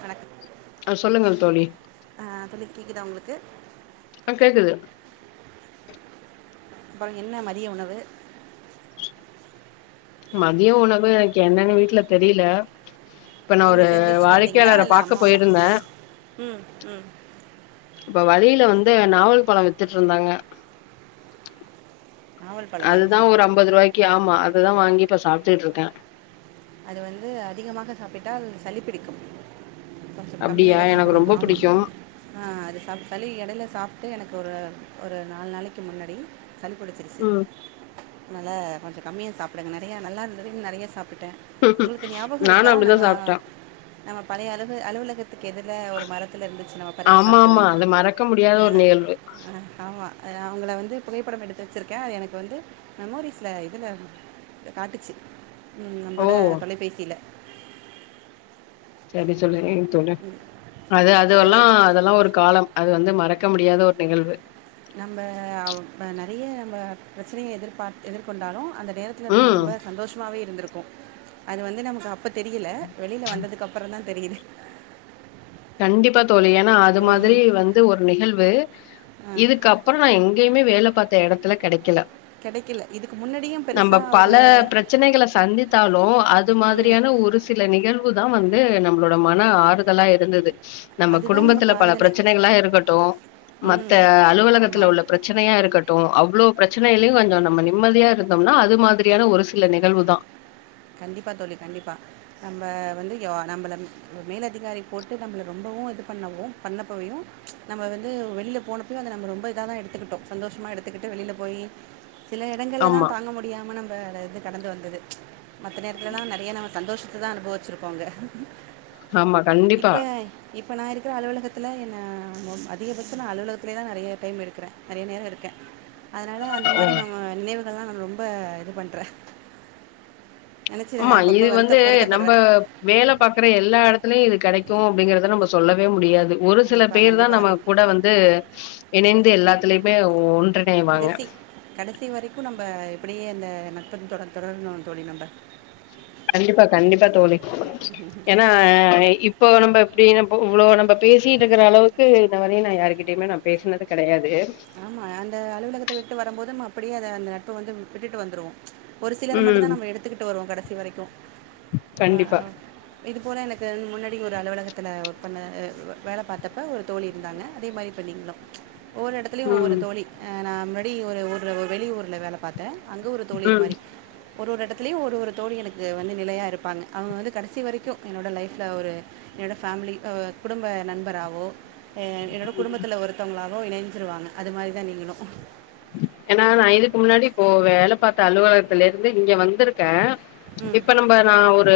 வணக்கம் அ சொல்லுங்கள் தோழி கேக்குதா உங்குளுக்கு அ கேக்குது இப்ப அங்க என்ன மதிய உணவு மதிய உணவு எனக்கு என்னன்னு வீட்ல தெரில இப்ப நா நீங்க ஒரு செஞ்சுவெச்சுட்டு வந்தீங்ளா வாடிக்கையாளர இல்ல பாக்க அம்மாவா போயிருந்தே ம் ம் இப்ப வழில வந்து நாவல் பழம் வித்துட்டு இருந்தாங்க நாவல் பழம் வாங்கி அதுதா சார் ஒரு அம்பதுருவாய்க்கு ஆமா அதுதா வாங்கி இப்ப சாப்பிட்டுட்டு இருக்க அது வந்து அதிகமாக சாப்பிட்டால் சளி பிடிக்கும் கொஞ்ச அப்டியா கம்மியாதா எனக்கு சாப்டு ரொம்ப ஆமா புடிக்கு ஆ அது சாப் [unintelligible] எடையில சாப் வந்துட்டு எனக்கு ஒரு ஒரு நாலு நாளைக்கு முன்னாடி சளிப்புச்சிருச்சி ம் நல்லா கொஞ்ச கம்மியா சாப்டுங்க நெறைய நல்லா இருந்ததுன்ன நெறைய சாப்டுட்டே நானு அப்டிதா சாப்ட்டே நம்ம பழைய அலக அலுவல [inaudible] அதுக்கு எதிர்ல ஒரு மரத்தில இருந்துச்சு நம்ம பறிச்சு ஆமா சாப்ட்டோமே ஆமா அது மறக்க முடியாத ஆ ஒரு நிகழ்வு ஆ ஆமா அவங்கள வந்து புகைப்படம் எடுத்து வச்சுருக்கே அது எனக்கு வந்து மெமோரிஸ்ல இதில காட்டுச்சு ஓ ல தொலைபேசியில சரி சொல்லுறே தோடா அது அதுல்லா உங்களுக்கு அதெல்லா ஒரு காலம் து வந்து மறக்க முடியாத ஒரு நிகழ்வு நம்ம அவ் நெறைய ம நம்ம பிரச்சனைய எதிர்பார் எதிர்கொண்டாலு அந்த நேரத்தில நம்ம ம் ரொம்ப சந்தோஷமாவே இருந்திருக் க்கு அது வந்து நமக்கு அப்போ தெரியல வெளியில வந்ததுக்கப்பறந்தா தெரியுது கண்டிப்பா தோழி ஏன்னா அது மாதிரி ம். வந்து ஒரு நிகழ்வு ஆ. இதுக்கப்புற நா எங்கயுமே வேல பத்து எடத்துல கெடைக்கல கிடைக்கல. இதுக்கு முன்னாடியும் நம்ம பெருசா பல ஒரு பிரச்சனைகளை சந்தித்தாலு அது ம். மாதிரியான ஒரு சில நிகழ்வு தா வந்து க்கு நம்மளோட மன ஆறுதலா இருந்தது நம்ம அதுதான் நமக்கு குடும்பத்துல பல ஆறுதலே. பிரச்சனைகளா இருக்கட்டு மத்த ம். அலுவலகத்துல ஆமாம். உள்ள பிரச்சனையா இருக்கட் ட்டு அவ்ளோ பிரச்சனைல்லயு கொஞ்ச நம்ம நிம்மதியா இருந்தோம்னா அது மாதிரியான ஒரு சில நிகழ்வு தா கண்டிப்பா தோழி கண்டிப்பா நம்ம வந்துயோ நம்மள மேலதிகாரி போட்டு நம்மள ரொம்பவு இது பண்ணவு பண்ணப்பையு நம்ம வந்து வெளியில போனப்பையும் அத நம்ம ரொம்ப இதாதா எடுத்துக்கிட்டோ சந்தோஷமா எடுத்துக்கிட்டு வெளியில போய் சில இடங்கள்ல தா ஆமா தாங்க முடியாம நம்ம இது கடந்து வந்தது மத்த நேரத்துலல்லா நெறைய நா சந்தோஸ் த்துதா அனுபவிச்சிருக்கோங்க ஆமா கண்டிப்பா இப்ப இப்ப நாய்ருக் இருக்கிற அலுவலகத்தில என்ன அதிகபட்ச நா அலுவலகத்துலயே தா நெறைய டைம் எடுக்கிறே நெறைய நேர இருக்க அதனால அந்த மாதிரிவா நினைவு அதெல்லா நா ரொம்ப இது பண்ற ஆமா இது வந்து நம்ப வேல பாக்குற எல்லா எடத்துலயு இது கெடைக்கு அப்டிங்கறத நம்ம சொல்லவே முடியாது து ஒரு சில கண்டிப்பாக பேர் தா கண்டிப்பாக நம்ம அது கூட வந்து இணைந்து எல்லாத்துலயுமே ஒன்றிணைவாங்க ப இப்டியே இந்த நட்பதுன் தொடர் தொடர்னூ தோழி நம்ப கண்டிப்பா கண்டிப்பா தோழி ஏனா இப்போ நம்ப எப்டின இவ்ளோ நம்ப பேசிட்டு இருக்குற அளவுக்கு இந்த வந்து நா யாருக்கிட்டயுமே நா பேசுனது கெடையா ஆமா அந்த அலுவலகத்த விட்டு வரும்போதும் நா அப்டியே அத அந்த நட்ப வந்து விட் விட்டுட்டு வந்துருவோ ஒரு சிலது மட்டு தா ம் நம்ம எடுத்துக்கிட்டு வருவோ கடசி வரைக்கு கண்டிப்பா இது போன எனக்கு முன்னாடி ஒரு அலுவலகத்துல ஒர்க் பண்ண அ வேல பார்த்தப்ப ஒரு தோழி இருந்தாங்க அதே மாரி இப்போ நீங்களு ஒரு துலியு ஒவ்வொரு ம் தோழி ஆ நா முன்னடி ஒரு ஊர்ல ஒரு வெளி ஊர்ல வேல பாத்தே அங்கயு ஒரு தோழி இது ம் மாரி ஒரு ஒரு எடத்துலயு ஒரு ஒரு தோழி எனக்கு வந்து நிலையா இருப்பாங்க அவங்க வந்து கடைசி வரைக்கு என்னோட லைஃப்ல ஒரு என்னோட ஃபேமிலி ஓ குடும்ப நண்பராவோ எ என்னோட ம். குடும்பத்துல ஒருத்தவங்களா வோ என்னன் துருவாங்க அது மாரிதா நீங்களு ஏனா நா இதுக்கு முன்னாடி இப்போ வேல பாத்த அலுவலகத்துல இருந்து இங்க வந்துருக் க ம் இப்ப நம்ப நா ஒரு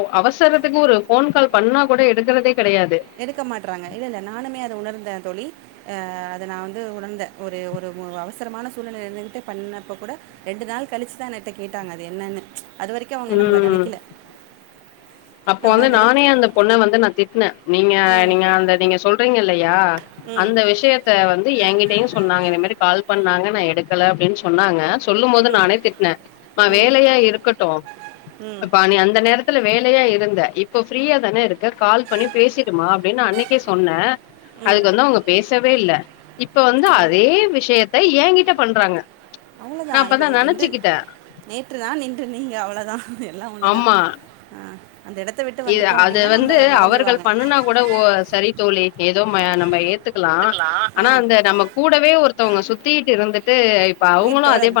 ஒ அவசரத்துக்கு ஒரு ஃபோன் கால் பண்ணா கூட எடுக்கறதே கெடையாது எடுக்க மாட்றாங்க இல்லல்ல நானுமே அது உணர்ந்தே தோழி ஆ அத நா வந்து உணர்ந்தே ஒரு ஒரு அவசரமான சூழ்நெலையில இருந்துகிட்டு பண்ணப்ப கூட ரெண்டு நாள் கழிச்சுதா எங்கள்ட்ட கேட்டாங்க அது என்னனு அது வரைக்கு அவங்க நம்மள ம் நனைக்கில அப்போ வந்து நானே அந்த பொண்ண வந்து நா திப்பியு வெ நீங்க ம் நீங்க அந்த நீங்க சொல்றீங்கல்லயா ம் அந்த விஷயத்த வந்து எங்கிட்டயு சொன்னாங்க இந்த மாரி கால் பண்ணாங்க நா எடுக்கல அப்டின் சொன்னாங்க சொல்லும்போது ம் நானே திட்னே ம ம் வேலையா இருக்கட்டு ம் ப்பா நீ அந்த நேரத்துல வேல யா இருந்த இப்ப ஃப்ரீயா தான இருக் க கால் பண்ணி பேசிடுமா அப்டின் நா அன்னைக்கே சொன்ன அதுக்கு வந்து அவங்க பேசவே இல்ல இப்ப வந்து அதே விஷயத்த ஏங்கிட் ட பண்றாங்க அவ்ளோ தா நா இப்ப அப்பதா இ நின்று நெனச்சுக்கிட்டே நேற்று தா நின்றுனீங்க அவ்ளோ தா எல்லா ஒன்னு தா ஆமா ஆ இது அது வந்து அவர்கள் பண்ணுனா கூட ஓ சரி தோழி இப் எ தோ ம நம்ம ஏத் துக்கலா எடுத்துக்கலாம் ஆ ஆனா அந்த நம்ம கூடவே ஒருத்தவங்க சுத்திட்டிருந்துட் உயிர் தோழன்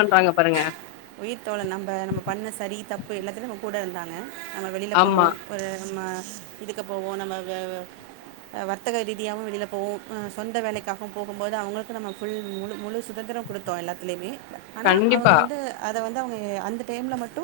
உயிர் தோழன் நம்ப நம்ம பண்ண சரி தப்பு எல்லாத்துலயு நம்ம கூட இருந்தா நம்ம வெளில போவோ ஆமா ஒரு நம்ம இதுக்கு போவோ நம்ம வெ வ அ வர்த்தக ரீதியாவு வெளில போவோ அ சொந்த வேலைக்காகவு போகும்போது அவங்களுக்கு நம்ம ஃபுல் முழு முழு சுதந்திரம் குடுத் தோ எல்லாத்லயுமே ஆனா அவங்க கண்டிப்பா வந்து அத வந் து அவங்க அந்த டைம்ல மட்டு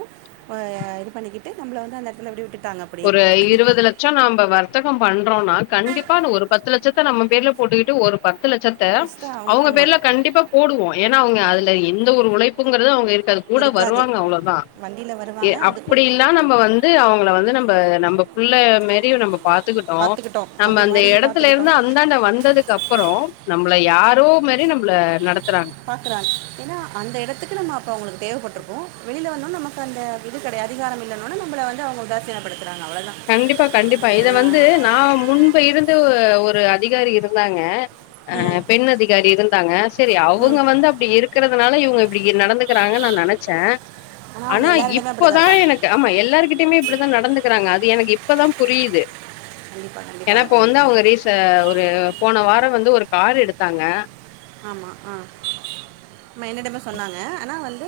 அ இது பண்ணிக்கிட்டு நம்பள வந்து அந்த எடத்துல அப்டே விட்டுட் ஒரு இருவது லட்சோ நம்ப வர்த்த கோ பண்றோனா கண்டிப்பா ந ஒரு பத்து லட்சத்த நம்ம பேர்ல போட்டுக்கிட்டு ஒரு பத் து லட்சத்த ஃபஸ்ட்டு அவங்க ஆமாம் பேர்ல கண்டிப்பா போடுவோ ஏன்னா அவங்க அதுல எ ந்த ஒரு உழைப்புங்கறது அவங்க இருக் காது கூட இருக்காது வருவாங்க அவ்ளோ தா வண்டியில் எ வருவாங்க அதுக்கும் அப்படியில்லா நம்ம வந்து அவங்கள வந்து நம் ப நம்ப புள்ள மேரியு நம்ம பாத்துக்கிட்டோ பார்த்துக்கிட்டோம் நம்ம தம்பி அந்த மாதிரி எடத்துலருந்து பார்த்துக்கிட்டோம் அந்தாண்ட வந்ததுக்கப்பறோ நம்மள யாரோ மாரி நம்ம பாக்கறாங் ஏன்னா அந்த எடத்துக்கு நம்ம அப்போ அவங்களுக்கு தேவப்பட்ருக்கு வெளில வந்தொட்ன் நமக்கு அந்த இது கெடையாது அதிகாரம் இல்லன ஒட்னே நம்மள வந்து அவ உதாசீனப்படுத் கண்டிப்பா கண்டிப்பா இத வந்து நா முன்பு இருந்து ஒ ஒரு அதிகாரி இருந்தாங்க அ ம் பெண் அதிகாரி இருந்தாங்க செரி ம் அவுங்க வந்து அப்டி இருக்கறதுனால இவுங்க இப்டி இ நடந்துக்கறாங்கன் நா நெனச்சே ஆனால் அவங்க ஆனா எல்லாரிடமே அப்படி இப்ப தான் தா இருக்காங்க எனக்கு ஆமா எல்லாருகிட்டயுமே இப்டி தா நடந்துக்கறாங்க அ இப்ப தா புரியிது கண்டிப்பாக ஏனா கண்டிப்பாக இப்ப வந்து தோழிங்களா அவங்க ரீச ஒரு போன வாரோ வந்து ஒரு கார் எடுத் க்காங்க ஆமா ஆ ஆமா என்னிடமே சொன்னாங்க ஆனா வந்து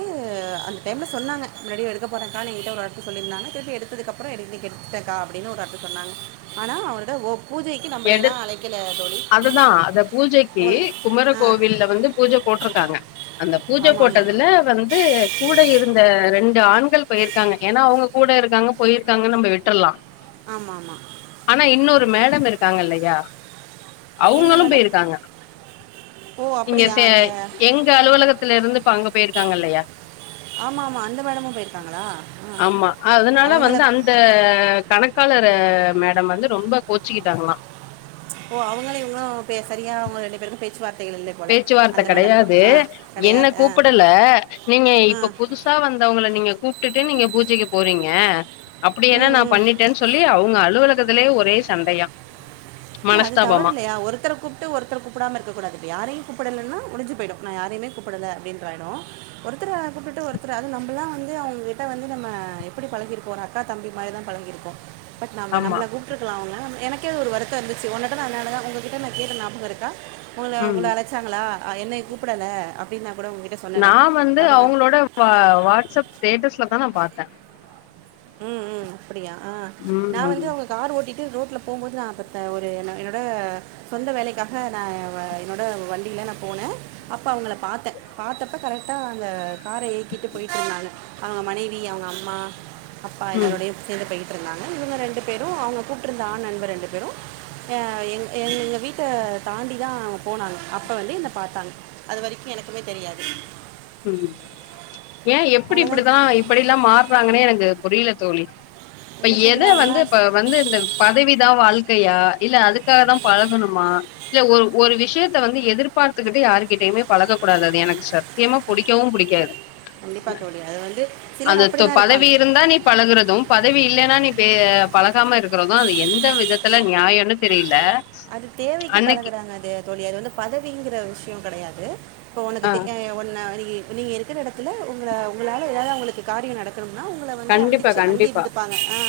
அந்த டைம்ல சொன்னாங்க முன்னாடி எடுக்க போறங்க்கானு எங்கிட்ட ஒரு வார்த்த சொல்லிருந்தாங்னா திருப்பி எடுத்ததுக்கப்பறோ [unintelligible] இன்னிக் எடுத்துட்டக்கா அப்படினு ஒரு வார்த்த சொன்னாங்க ஆனா அவரோட ஓப் எது அதுதா அத பூஜைக்கு உங்களை குமர ஆ கோவில்ல வந்து பூஜ போட்ருக்காங்க அந்த பூஜ ஆமாம் ஆமாம் போட்டதுல வந்து கூட இருந்த ரண்டு ஆண்கள் போயிருக்காங்க ஏனா அவுங்க கூட இருந்தாங்க போயிருக்காங்கன் நம்ம விட்ரலா ஆமாம் ஆமாம் ஆனா இன்னொரு மேடம் இரு க்காங்கல்லையா என்ன அவுங்களு மேடம் போயிருக்காங்க ஓ இங்க அப்படியா செ அந்த எங்க அலுவலகத்துல இருந்து இப்ப அங்க போயிருக்காங்க இல்லையா ஆமாம் ஆமாம் அந்த மேடமும் போயிருக்காங்களா ஆ ஆமா அதனால அவங்கள வந்து அந்த கணக்காளர அ மேடம் வந்து ரொம்ப கோச்சுகிட்டாங்ளா ஓ அவங்களு இவங்களு பே சரியா அவுங்க ரெண்டு பேருக்கு பே பேச்சுவார்த்த கெடயாது என்ன கிடையாது ஆ கூப்புடல நீங்க இப்ப ஆ புதுசா வந்தவங்கள நீங்க கூப்ட்டுட் டு நீங்க பூஜைக்கு போறிங்க அப்டி என்ன ம் நா ம் பண்ணிட்டன் சொல்லி அவுங்க அலுவல கத்துலயே ஒரே சண்டையா இல்ல அது மனஸ்தாபமா தவறில்லயா ஒருத்தர கூப்ட்டு ஒருத்தர கூப்படாம இருக்க கூடாது யாரையு கூப்புடலனா முடிஞ்சு போயிடு நா யாரைமே கூப்படல அப்டின்றாய்டு ஒருத்தர கூப்டுட்டு ஒருத்ர அது நம்பலா வந்து அவுங்ககிட்ட வந்து நம்ம எப்புடி பழகிருக்கோ ஒரு அக்கா தம்பி மாரிதா பழகிருக்கோ பட் நாம ஆமா நம்பள கூப்ட்ருக்லா அவுங்க எனக் கே ஒரு வரு த்த இருந்துச்சு ஒன்னட்ட நானு அதனாலதா உங்ககிட்ட நா கேட்ட ஞாபகோ இருக்கா உங்குள உங்குள ம் அழச்சாங்களா ஆ என்னய கூப்படல அப்டின்னா நா வந்து அவுங்களோட வா வாட்ஸ்அப் ஸ்டேட்டஸ்ல தா நா பாத்த ம் ம் அப்பிடியா ம் நா வந்து அவுங்க கார் ஓட்டிட்டு ரோட்ல போம்போது நா பத்த ஒரு என்ன என்னோட சொந்த வேலைக்காக நா எ வ என்னோட வண்டில நா போன அப்போ அவுங்கள பாத்த பாத்தப்ப கரெக்டா அந்த கார இயக்கிட்டு போய்ட்ருந்தாங்க அவுங்க மனைவி அவுங்க அம்மா அப்பா ம் எல்லாரோடையு சேந்து போய் ட்ருந்தாங்க இவுங்க ரெண்டு பேரு அவுங்க கூப்ட்ருந்த ஆண் நண்பர் ரெண்டு பேரு ய எங் எங்க வீட்ட தாண்டிதா அவுங்க போனாங்க அப்ப வந்து என்ன பாத்தாங்க அது வரைக்கு எனக்குமே தெரியாது ம் ஏ எப்பிடி அவ்வளோதான் இப்பிடிதா இப்படிலா மார்றாங்கனே எனக்கு இது புரில தோழி இப்ப இல்லை எத தெரியும் வந்து அவங்களாம் ப வந்து இந்த பதவிதா வாழ்க்கையா இல்ல அதுக்காக தா பழகணுமா இல்ல ஒரு ஒரு விஷயத் த்த வந்து எதிர்பார்த்துகிட்டு யாருகிட்டயுமே பழக கூடாது அது எனக்கு சத்யமா புடிக்கவு புடிக்காது கண்டிப்பாக தோழி அது வந்து சிலர் அந்த அப்படி தொ தான் பதவி இருப்பாங்க இருந்தா நீ பழகுறது பதவி இல்லேனா நீ பே பழகாம இருக்குறதுதா அது எந்த விதத்தல நியாயனு தெரில்ல அது தேவைக்கு பழகுறாங்க அது தோழி அது வந்து பதவிங்கிற விஷ்யோ கெடையாது இப்போ ஒனக்கு ஆ தெக்யாமையா ஒன்ன வேலகி ப நீங்க இருகற எடத்துல உங்ள உங்களால எதாது அவுங்களுக்கு காரியோ நட கனும்னா உங்குள வந்து கண்டிப்பா அண்டிச்சு அண்டி கண்டிப்பா இருந்துப்பாங்க ஆ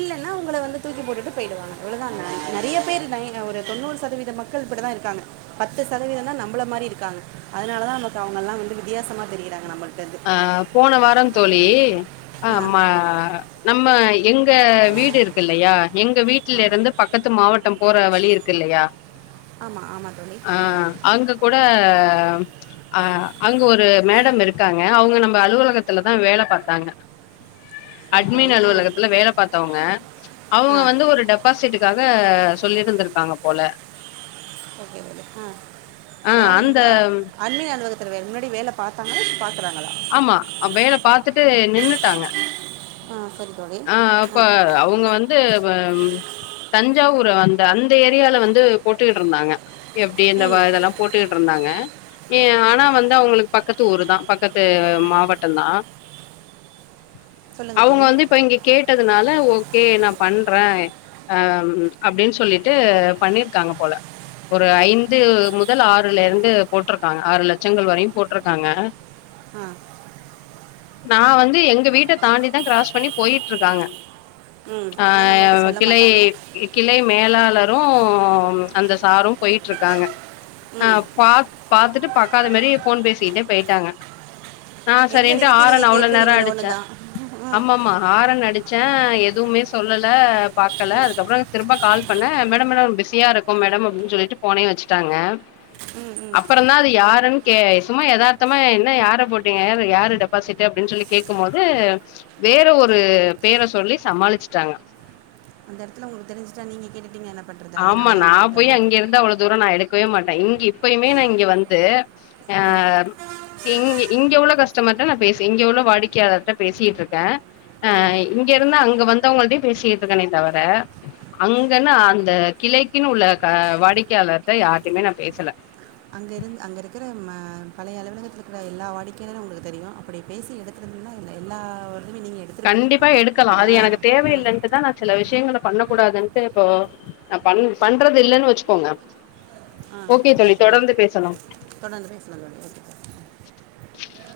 இல்லன்னா உங்கள வந்து தூக்கி போட்டுட்டு போயிடுவாங்க இவ்ளதான நறிய பேரு தைங்க ஒரு தொண்ணூறு சதவீத மக்கள் இப்டிதான் இருக்காங்க பத்து சதவீதம் தா நம்மள மாரி இருக்காங்க அதனாலதா நமக்கு வித்தியாசமா தெரியுறாங்க நம்பளு அ போன வாரங் தோழி அ ஆ அம்மா ந நம்ம எங்க வீடு இருக்கு இல்லையா எங்க வீட்ல ஆ இருந்து பக்கத்து மாவட் டம் போற வழி இருக்கு இல்லையா ஆமாம் ஆமாம் தோழி ஆ அங்க கூட ஆ அங்க ஒரு மேடம் இருக் காங்க அவுங்க நம்ப அலுவலகத்துலதா வேல பாத்தாங்க சரி தோழி அட்மின் ஆ அலுவலகத்துல வேல பாத்தவுங்க அவுங்க ஆ வந்து ஒரு டெபாசிட்டுக்காக சொல்லிட்ருந்திருக் காங்க போல ஓகே தோழி ஆ யாரு அந்த அ அண்ணி அந்த இதுக்கு முன்னாடி வேல பாத்தாங்கலா இப்ப பாத்து ஆமா வேல பாத்துட்டு நின்னுட்டாங்க ஆ சரி தோழி ஆ ப அவுங்க வந்து ம் தஞ்சாவூரு அந்த அந்த ஏரியால வந்து டு போட்டுகிட்ருந்தாங்க எஃப் டி இந்த ம் இதெல்லா போட்டுக்கிட்ருந்தாங்க ம் ஆனா வந்து அவுங்களுக்கு பக்கத்து த்தூருதா பக்கத்து மாவட்டந்தா சொல்லுங்க தோழி இங்கே கேட்டதுனால ஓகே நான் பண்றேன் ஆ ம் அப்டின்னு சொல்லிட்டு பண்ணிருக்காங்க போல ஒரு ஐந்து முதல் ஆறுல இருந்து போட்ருக்காங்க ஆறு லட்சங்கள் வரையும் போட்ருக்காங்க ஆ நான் வந்து எங்க வீட்ட தாண்டிதான் கிராஸ் பண்ணிப் போயிட்ருக்காங்க ம் ஆ ஆனால் நம்மள்ட்ட சொல்ல கிளை மாட்டாங்க இ கிளை மேலாளர் ரும் அந்த சாரும் போயிட்ருக்காங்க ஆ ம் பாத் பாத்துட்டு பாக்காத மாரியே ஃபோன் பேசிகிட்டே போயிட்டாங்க நா எங்க சரின்ட்டு நிறுத்தி நீங்க ஆரன் அவ்ளோ நேரோ கேட்ருவீங்களோன்னு தா ம் நா அடிச்சேன் எதுவுமே சொல்லல பாக்கல அதுக்கப்றம் திரும்ப கால் பண்ணே மேடம் மேடம் பிஸியா இருக்கோம் மேடம் அப்டின்னு சொல்லிட்டு ஃபோனே வச்சுட்டாங்க ம் ம் அப்பறம் தான் அது யாருன் கே சும்மா எதார்த்தமா என்ன யார போட்டீங்க யாரு யாரு டெபாசிட்டு அப்டின்னு சொல்லி கேக்கும்மோது வேற ஒரு ரு பெர சொல்லி சம்மாளிச்ட்டாங்க அந்த எடத்துல உங்களுக்கு தெரிஞ்சிட்டா நீங்க கேட்டுடீங்க என்னப் ஆமா நா போய் அங்கே இருந்தா அவ்ளோ தூரம் நான் எடுக்கவே மாட்டே இங் எப்பயுமே நா இங்க வந்து ஆ ம் இங் இங்க உள்ள கஸ்டமர்ட நா பேசி இங்க உள்ள வாடிக்கையாளர்ட்ட பேசியிட்டுருக்கே ஆ ம் இங்கிருந்து அங்க வந்தௌங்கள்ட்டயு பேசியிட்டுருக்கனே தவர அங்கனா த கிளைக்கின் உள்ள க வாடிக்கையாளர்ட்ட யார்ட்டயுமே நா பேசல அங்க இருந் அங்கிருக்கறம் ம பழைய அலுவலகத்துருக்ற எல்லா வாடிக்கையாளரு உங்குள தெரியு அப்டி பேசி எடுத்து வந்தீங்கனா எல் எல்லா இதுவுமே நீங்கள் எடுத்திருப்பீங்க கண்டிப்பா எடுக்கலா அது ஆ எனக்கு ஆ தேவையில்லன்ட்டுதா நா சில விஷயங்கள பண்ண கூடாதுன்ட்டு இப்போ நா பண் பண்றது இல்லன் வெச்சுக்கோங்க ஆ ஓகே தோழி தொடர்ந்து பேசலா தோழி ஓகே [inaudible]